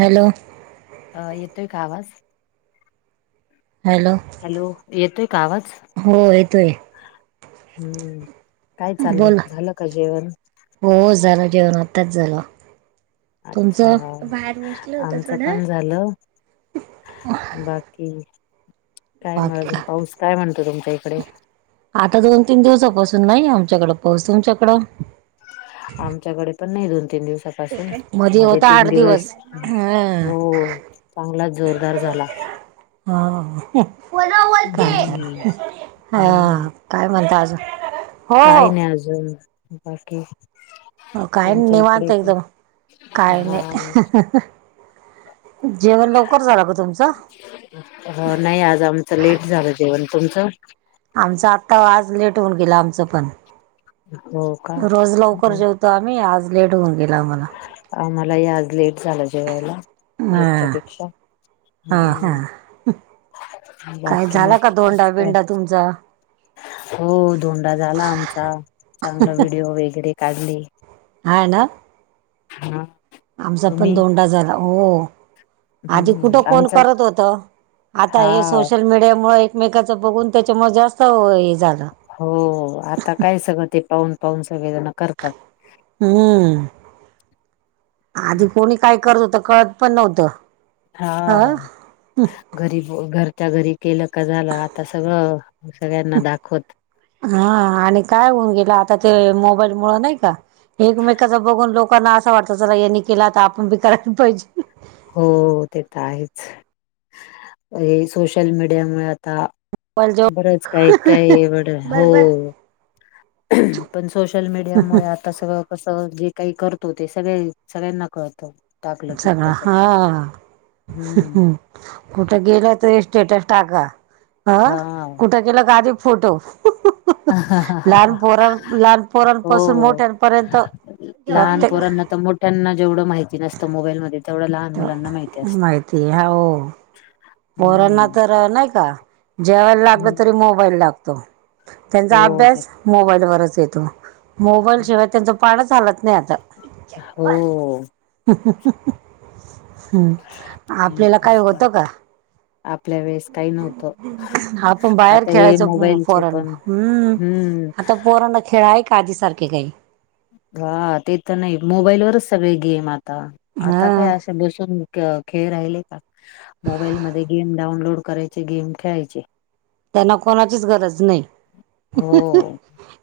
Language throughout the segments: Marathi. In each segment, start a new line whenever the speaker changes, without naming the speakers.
हॅलो.
अ येतोय का आवाज?
हॅलो.
हॅलो येतोय का आवाज,
हो येतोय
हम्म. काय चाललं,
बोला
झालं का जेवण?
हो झालं जेवण आताच झालं,
अच्छा
तुमचं बाहेर बसलं होत थोडं.
हॅलो. बाकी काय म
बाकी
अजून
का
पाऊस काय म्हणतो तुमच्या इकडे?
आता दोन तीन दिवसापासून नाही आमच्याकडं पाऊस तुमच्याकडं?
आमच्याकडे पण नाही दोन तीन दिवसात. पासून, मध्ये
होता आठ
तीन दिवस,
ह
हो, चांगलाच जोरदार झाला.
हा [unintelligible]
हम्म हम्म
हा. काय म्हणता आजुन.
काही नाही अजून. बाकी
काही नाही
तुमच्या
निवांत
इकडे काय?
एकदम. काही
हा
नाही जेवण लवकर झाल का तुमच?
हो नाही आज आमच लेट झाल जेवण. तुमच
आमच आत्ता आज लेट होऊन गेल आमच पण.
हो का
तो आम्ही आज लेट होऊन गेल आम्हाला.
आम्हालाही आज लेट झाल. जेवायला
हा
रोजच्यापेक्षा
हा हा
हम्म
काय
बाकी
झाला
मग
का धोंडा बिंडा तुमचा?
हो धोंडा झाला आमचा. चांगले व्हिडीओ वगैरे काढले.
हा ना
हा
आमचा पण
तुम्ही
धोंडा झाला‌ हो आधी कुठ
हम्म
कोण
आमचा
करत होत. आता
हा
हे सोशल मीडिया मुळे एकमेकांच बघून त्याच्यामुळे जास्त हे झाल.
हो आता काय सगळ ते पाहून पाहून सगळे जण करतात.
हम्म आदी कोणी काय करत होत कळत पण नव्हत.
हा घरी ब घरच्या घरी केल का झाल आता सगळ. सगळ्यांना दाखवत
हा आणि काय होऊन गेल आता ते मोबाईल मुळ नाही का एकमेकांच बघून लोकांना अस वाटत चला यांनी केल तर आपण बी करायला पाहिजे.
हो ते तर आहेच. हे सोशल मीडिया मुळे आता
पाहिजे
बरच काय काय एवड हो
बरोबर
पण सोशल मीडिया मुळे आता आता सगळ कस, जे काही करतो ते सगळ सगळ्यांना कळत.
सगळ हा
हम्म
कुठे गेल तरी स्टेटस टाका. ह
हा.
कुठ गेल की आदी फोटो लहान पोर लहान पोरांपासून
हो.
मोठ्यांपर्यंत
लहान
प्रत्येक
पोरांना तर मोठ्यांना जेवढ माहिती नसत मोबाईलमध्ये तेवढ लहान मुलांना माहिती असत.
पोराना तर नाही का जेवायला लागल तरी
हम्म
मोबाईल लागतो. त्यांचा
हो ते
अभ्यास मोबाईलवरच येतो. मोबाईलशिवाय त्यांच पानच हलत नाही आता.
हो
हम्म,
हम्म.
आपल्याला काही होत का?
आपल्या वेळेस काही नव्हत.
आपण बाहेर खेळायचो पोरांण. हम्म
हम्म
आता पोरांणा खेळ आहे का आधी सारख. के गई
हा ते तर नाही. मोबाईल वरच सगळे गेम आता. आता
हा
काय असे बसून खेळ राहिले का? मोबाईलमध्येध्ये गेम डाउनलोड करायचे. गेम खेळायचे.
त्यांना कोणाचीच गरज नाही.
हो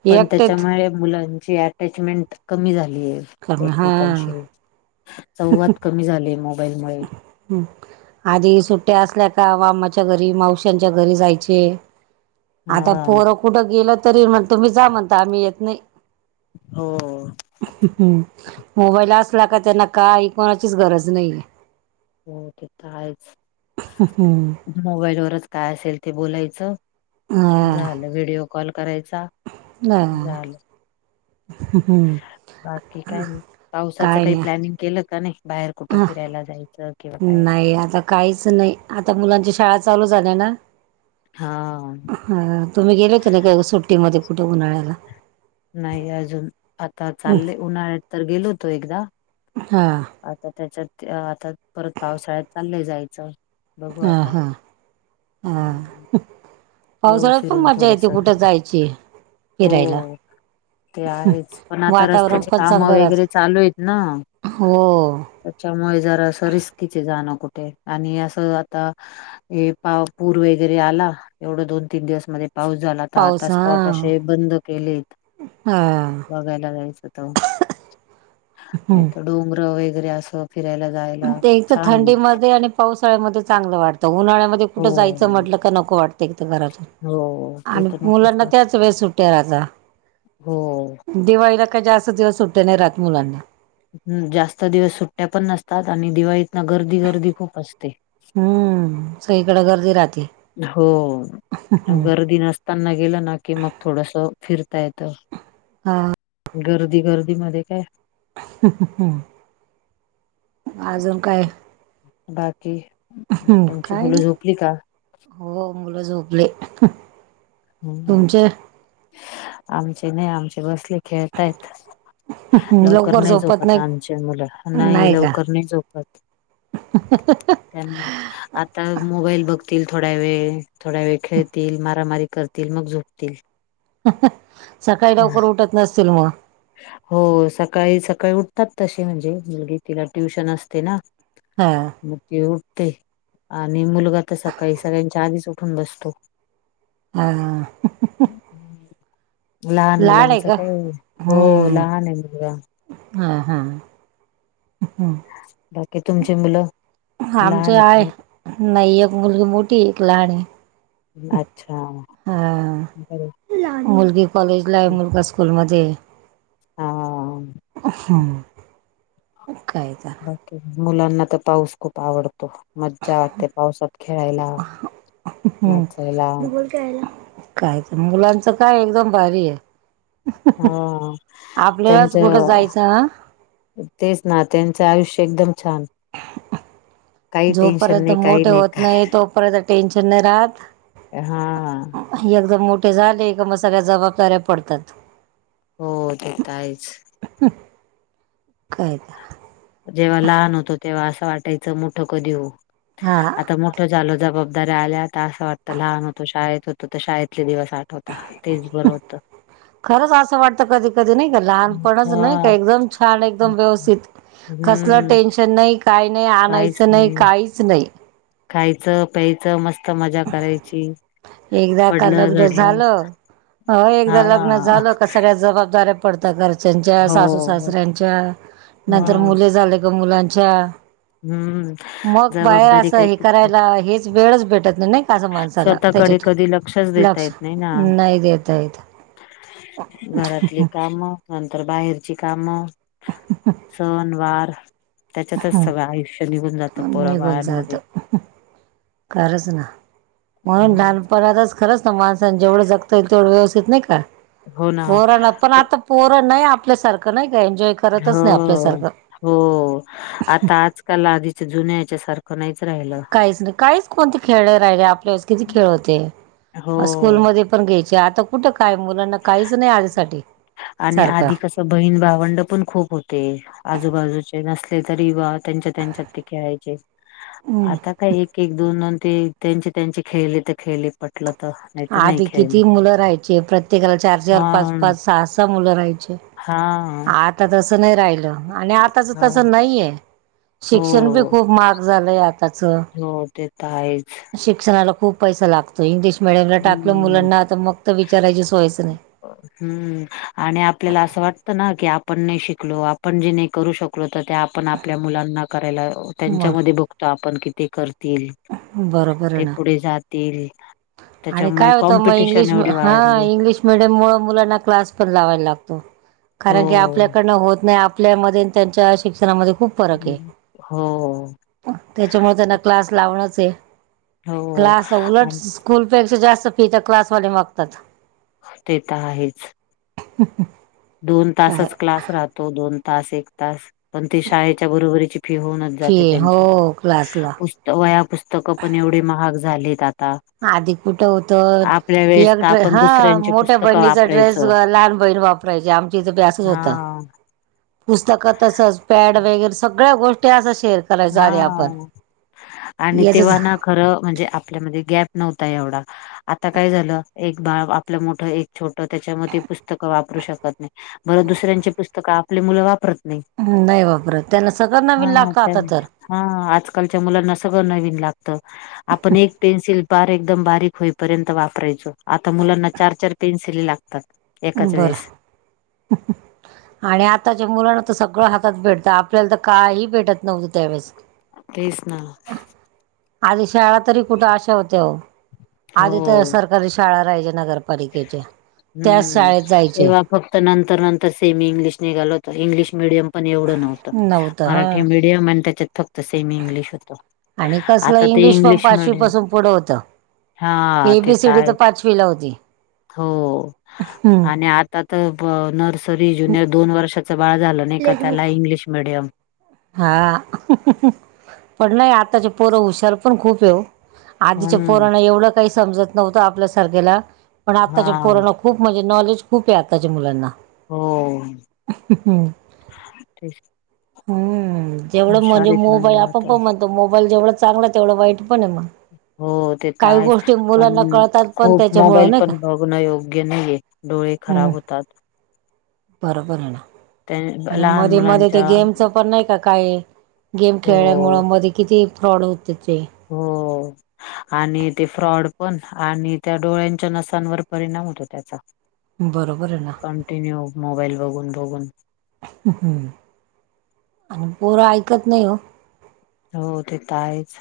पण
एकटेेच
त्याच्यामुळे मुलांची अटॅचमेंट कमी झालीय
करण हा
एकमेकांशी. संवाद कमी झाले. मोबाईलमुळे
हम् आधी सुट्ट्या असल्या का मामाच्या घरी मावश्यांच्या घरी जायचे. ते आता
हा
पोरं कुठं गेल तरी म्हणत तुम्ही जा म्हणता आम्ही येत नाही.
हो.
मोबाईल असला का त्यांना काही कोणाचीच गरज नाहीेय.
हो ते तर आहेच मोबाईलवरच काय असेल ते बोलायचं. झालं. व्हिडिओ कॉल करायचा.
नाहा
झालं बाकी काय नाही. पावसाच काही प्लॅनिंग केलं का नाही? बाहेर कुठं
ह
फिरायला जायचं किंवा काय
नाही आता काहीच नाही. आता मुलांची शाळाच चालू झालय ना?
हा.
ह तुम्ही गेले होते ना का सुट्टीमध्ये कुठ उन्हाळ्याला?
नाही अजून आता चालले उन्हाळ्यात तर गेलो होतो एकदा.
हा.
आता त्याच्यात आता परत पावसाळ्यात चाललंय जायचं. बघू
हा
आता.
हा हा
येऊ
पावसाळ्यात पण
फिरून
मज्जा
थोडस
येते कुठ जायची फिरायला.
हो ते आहेच पण आता
वातावरण
रस्त्याचे
पण
कामं
चांगलं राहत
वगैरे चालू आहेत ना?
हो
त्याच्यामुळे जरा असं रिस्कीच आहे जाणं कुठे आणि असं आता हे पाव पूर वगैरे आला एवढ दोन तीन दिवस मध्ये पाऊस झाला. आता आता
पाऊस हा
स्पॉट अशे बंद केलेत
हा
बघायला जायचं तर
हम्म.
डोंगरं वगैरे असं फिरायला जायला
ते एक तर
छान आहे.
थंडीमध्ये आणि पावसाळ्यामध्ये चांगलं वाटतं उन्हाळ्यामध्ये कुठं जायचं
हो
म्हटलं का नको वाटतं. [unintelligible] घरातून
हो ते
आणि
तर नकोच
मुलांना
वाट
त्याच वेळेत सुट्ट्या राहता.
हो.
दिवाळीला काय जास्त दिवस सुट्ट्या नाही राहत मुलांना.
हम जास्त दिवस सुट्ट्या पण नसतात आणि दिवाळीत ना गर्दी गर्दी खूप असते.
हम्म सगळीकड गर्दी राहते.
हो
हम्म.
गर्दी नसताना गेलं ना की मग थोडस फिरता येत.
हा.
गर्दी गर्दी मध्ये काय
अजून काय?
बाकी? तुमची
काय
मुलं
नाही.
झोपली का?
हो मुलं झोपली.
हम्म आमचे नाही. आमचे बसले. खेळतायत. लवकर नाही झोपत आमचे मुलं नाही लवकर नाही झोपत.
[unintelligible]
त्यांना आता मोबाईल बघतील थोड्या वेळ. थोड्या वेळ खेळतील. मारामारी कर तील. मग झोपतील.
सकाळी लवकर उठत नसतील मग?
हो सकाळी सकाळी उठतात तशी म्हणजे मुलगी तिला ट्युशन असते ना?
हा.
मग ती उठते. आणि मुलगा तर सकाळी सगळ्यांच्या आधीच उठून बसतो.
हा.
[unintelligible] लहान
लाड आहे
मुलांच
का
काय हो लहान आहे मुलगा.
हम [unintelligible] हं.
बाकी तुमची मुलं, लहान आहे की नाही?
नाही, एक मुलगी मोठी आहे, एक लहान आहे.
अच्छा
हा.
बर
मुलगी कॉलेज ला आहे, मुलगा स्कूल मध्ये.
अ.
[inaudible]
बाकी? मुलांना तर पाऊस खूप आवडतो. मज्जा वाटते पावसात खेळायला,
हम्म
नाचायला-
काय तर मुलांचं काय एकदम भारी आहे.
हा
आपल्यालाच
त्यांच
कुठं जायचं आ.
तेच ना त्यांचं आयुष्य एकदम छान- काही टेन्शन
जोपर्यंत
नाही काही
मोठे होत नाही, तोपर्यंत टेन्शन नाही राहत.
हा.
एकदम मोठे झाले का, मग सगळ्या जबाबदाऱ्या पडतात.
हो, तेे तर आहेच.
काय [unintelligible]
जेव्हा लहान होतो तेव्हा असं वाटायचं, मोठ कधी होऊ
हा
आता मोठ- मोठ झालो, जबाबदारी आल्यात, असं वाटतं लहान होतो शाळेत होतो, तर शाळेतले दिवस आठवतात.
खरच असं वाटत कधी, कधी नाही का लहानपणच नाही का
हा
एकदमच- छान एकदम व्यवस्थित, कसलं
हम्म
टेन्शन नाही, काही नाही, आणायचं नाही काहीच नाही.
खायचं, प्यायचं मस्त- स्त मजा करायची,
एकदा का
पडलं,
लग्न
झडलं-
झालं हो, एकदा
हा
लग्न झालं का सगळ्या जबाबदाऱ्या- पडतात. घरच्यांच्या,
हो
सासू सासऱ्यांच्या, नंतर
मग
मुले झाले का मुलांच्या.
हम्म
मग बाहेर
जबाबदारी
असं
काही
हे
पिछा
करायला हेच वेळच भेटत नाही, नाही. अस माणसाला
स्वतःकडे
त्याच्यात
कधी लक्षच देता
लक्ष
येत नाही ना
नाही देता येत.
घरातली कामं- नंतर बाहेरची कामं, सण वार- त्याच्यातच सगळं आयुष्य निघून जातं, पोरा बाळांमध्ये.
खरच ना, म्हणून लानपणातच- खरंच ना, माणसान जेवढं जगता येईल तेवढं व्यवस्थित नाही का
हो ना.
पोराला- पण आता पोरं नाही, आपल्यासारखं नाही का एन्जॉय- करतच
हो.
नाही आपल्यासारखं.
त्याला आधीच जुन्या ह्यच्या सारखं नाहीच [unintelligible]
काहीच नाही, काहीच कोणते खेळ राहिले आपल्यास किती खेळ होते.
हो
स्कूलमध्ये- पण घ्यायची. आता कुठं काय मुलांना काहीच नाही आधीसाठी.
आणि आधी कसं बहीण-भावंड पण खूप होते, आजूबाजूचे नसले तरी वात- त्यांच्या त्यांच्यात ते खेळायचे, आता काय एक एक, दोन दोन ते- त्यांची त्यांची खेळली तर खेळली पटल.
आधी किती मुलं राहायचे, प्रत्येकाला चार चार,
हा
पाच पाच, सहा सहा मुलं राहायचे.
हा.
आता तसं नाही राहिलं आणि आताच
हा
तसं नाहीय, शिक्षण बी
हो
खूप माहाग झालाय आताच,
हो ते तर आहेच.
शिक्षणाला खूप पैसा लाग तो इंग्लिश मीडियमला टाकलं
हम्म.
मुलांना त मग तर विचाराची सोयचं नाही.
हम्म आणि आपल्याला असं वाटतं न की आपण नाही शिकलो आपण जे नाही करू शकलो तर त्या आपण आपल्या मुलांना करायला
बर
त्यांच्यामध्ये बघतो आपण की ते करतील.
बरोबर आहे
ते
ना
पुढे जातील.
आणि
त्याच्यामुळे
काय होतं म
कॉम्पिटिशन
इंग्लिश
एवढी
हा
वाढली
इंग्लिश मिडियम मुळ मुलांना क्लास पण लावायला लागतो.
हो
कारण की आपल्याकडनं होत नाही आपल्यामध्ये त्यांच्या शिक्षणामध्ये खूप फरक आहे
हम्म, हो.
[unintelligible] त्याच्यामुळे त्यांना क्लास लावणच आहे,
हो
क्लास उलट,
आणि
स्कूलपेक्षा जास्त फी त क्लासवाले मागतात.
ते तर आहेच.
[inaudible]
दोन
काय
तासच क्लास राहतो दोन तास एक तास. पण ती शाळेच्या बरोबरीची फी होऊनच
फी
जाते
हो
त्यांची,
क्लासला
पुस् वया पुस्तकं पण एवढे महाग झालेत आता.
आधी कुठ होतत?
आपल्या वेळेस
एक
तर
ड्रे
आपण
हा
दुसऱ्यांची
मोठ्या
पुस्तकं
बहिणीचा ड्रेस
वापरायचो
लहान बहिण वाप रायची आमची इथं बी असच
हा
होत, पुस्तकं तसच पॅड वगैरे सगळ्या गोष्टी त्या अस शेअर करायचो आधी आपण,
हा आणि
याच
तेव्हा
झा
ना खरं म्हणजे आपल्यामध्ये गॅप नव्हता एवढा. आता काय झालं एक बाळ आपलं मोठं एक छोटं त्याच्यामध्ये पुस्तकं वापरू शकत नाही. बरं दुसऱ्यांची पुस्तकं आपली मुलं वापरत. नाही
हम्म नाही वापरत त्यांना सगळ नवीन
हा
लागत
त्या
आता तर.
हा आजकालच्या मुलांना सगळं नवीन लागतं. आपण एक पेन्सिल पार एकदम बारीक होईपर्यंत वापरायचो आता मुलांना चार चार पेन्सिल लाग
बरं. आणि आताच्या मुलांना तर सगळं हातात भेटतं आपल्याला तर काही भेटत नव्हतं त्यावेळेस.
तेच ना.
आधी शाळा तरी कुठ अशा होत ओ, आधी तर
हो
सरका कारी शाळा राहायचं नगरपालिकेच्या. त्याच
हम्म,
शाळेत जायचे
तेव्हा फक्त नंतर नंतर सेमी इंग्लिश निघाल होत इंग्लिश मिडियम पण एवढं नव्हतं, मराठी मि डियम आणि त्याच्यात फक्त सेमी इंग्लिश होतं.
आणि कसलं
आता ते
इंग्लिश पण पाचवी
मिडियम
पासून पुढं होतं.
हा
ए
ते
बी सी डी तर
आहेच
पाचवी ला होती.
हो,
हम्म
आणि आता तर ब नर्सरी ज्युनियर दोन वर्षाच बाळ झालं नय का त्याला इंग्लिश मिडियम.
हा, पण नाही आताचे पोर हुशार पण खूप ये ओ. आधीच्या
हम्म
पोरांना एवढं काही समजत नव्हतं आपल्यासारख्याला, पण आताच्या
हा
पोरना खूप म्हणजे नॉलेज खूप ये आताच्या मुलांना.
हो, तेच
हम्म जेवढं
हुशार
म्हणजे
आहेत
मोबाईल
मुलं
आपण
आता
पण म्हणतो मोबाईल जेवढं चांगला तेवढं वाईट पण आहे म.
हो ते तर आहेच पण
कळतात पण
खूप
त्याच्यामुळं
मोबाईल
नाही का
पण बघणं योग्य नाहीये. डोळे
हम्म
खराब होतात.
बरोबर आहे ना.
त्या
आणि
लहान
मध्ये मध्ये ते
मुलांच्या
गेमच पण नाही का काय, गेम खेळल्यामुळ
हो
मध्ये किती फ्रॉड होत होते.
हो आणि ते फ्रॉड पण, आणि त्या डोळ्यांच्या नसांवर परिणाम होतो त्याचा.
बरोबर आहे ना.
कंटिन्यू मोबाईल बघून बघून.
हम्म आणि पोरं ऐकत नाही हो.
हो ते तर आहेच.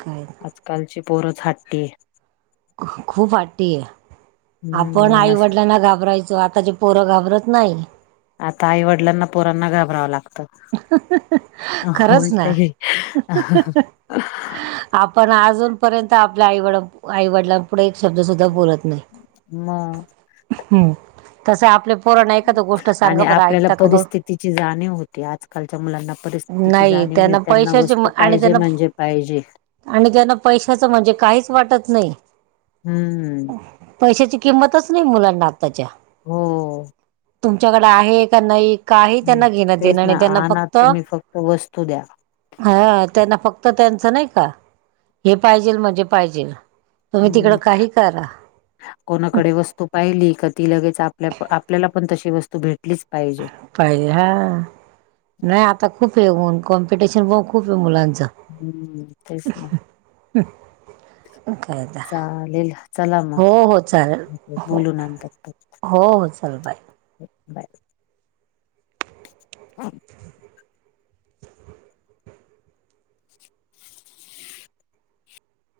काय
आजकालची पोरच हाट्टी आहे.
खूप हट्टी आहे.
हम्म
आपण
मनास
आईवडिलांना घाबरायचो. आताचे पोरं घाबरत नाही.
आता आई वडिलांना पोरांना घाबराव लागत.
खरंच
उलट
ना
आहे.
आपण अजूनपर्यंत आपल्या आईवड आईवडलां पुढे एक शब्द सुद्धा बोलत नाही.
मग
हम्म तस आपल्या पोरांना एकदा गोष्ट सांगा बर ऐकता का बघु.
तिची जाणीव होती. आज कालच्या मुलांना परिस्थितीची
नाही
जाणीव नाही. त्यांना
पैशाचे
वस्तू
आणि
पाहिजे
त्यांना
म्हणजे पाहिजे.
आणि त्यांना पैशाच म्हणजे काहीच वाटत नाही.
हम्म
पैशाची किंमतच नाही मुलांना आत्ताच्या.
हो.
तुमच्याकडे आहे का नाही. काही त्यांना घेण देण
तेच ना अना तुम्ही फक्त वस्तू द्या.
हा त्यांना फक्त त्यांच नाही का हे पाहिजेल म्हणजे पाहिजेल. तुम्ही तिकड
हम्म
काही करा
कोणाकडे वस्तू पाहिली का ती लगेच आपल्या आपल्याला पण तशी वस्तू भेटलीच पाहिजे.
पाहिजे हा. नाही आता खूप हे होऊन कॉम्पिटिशन पण खूप आहे मुलांच.
हम्म तेच ना.
काय आता
चालेल चला
हो हो चालेल
मग
हो
बोलू नंतर.
हो हो चला बाय.
बाय. [unintelligible]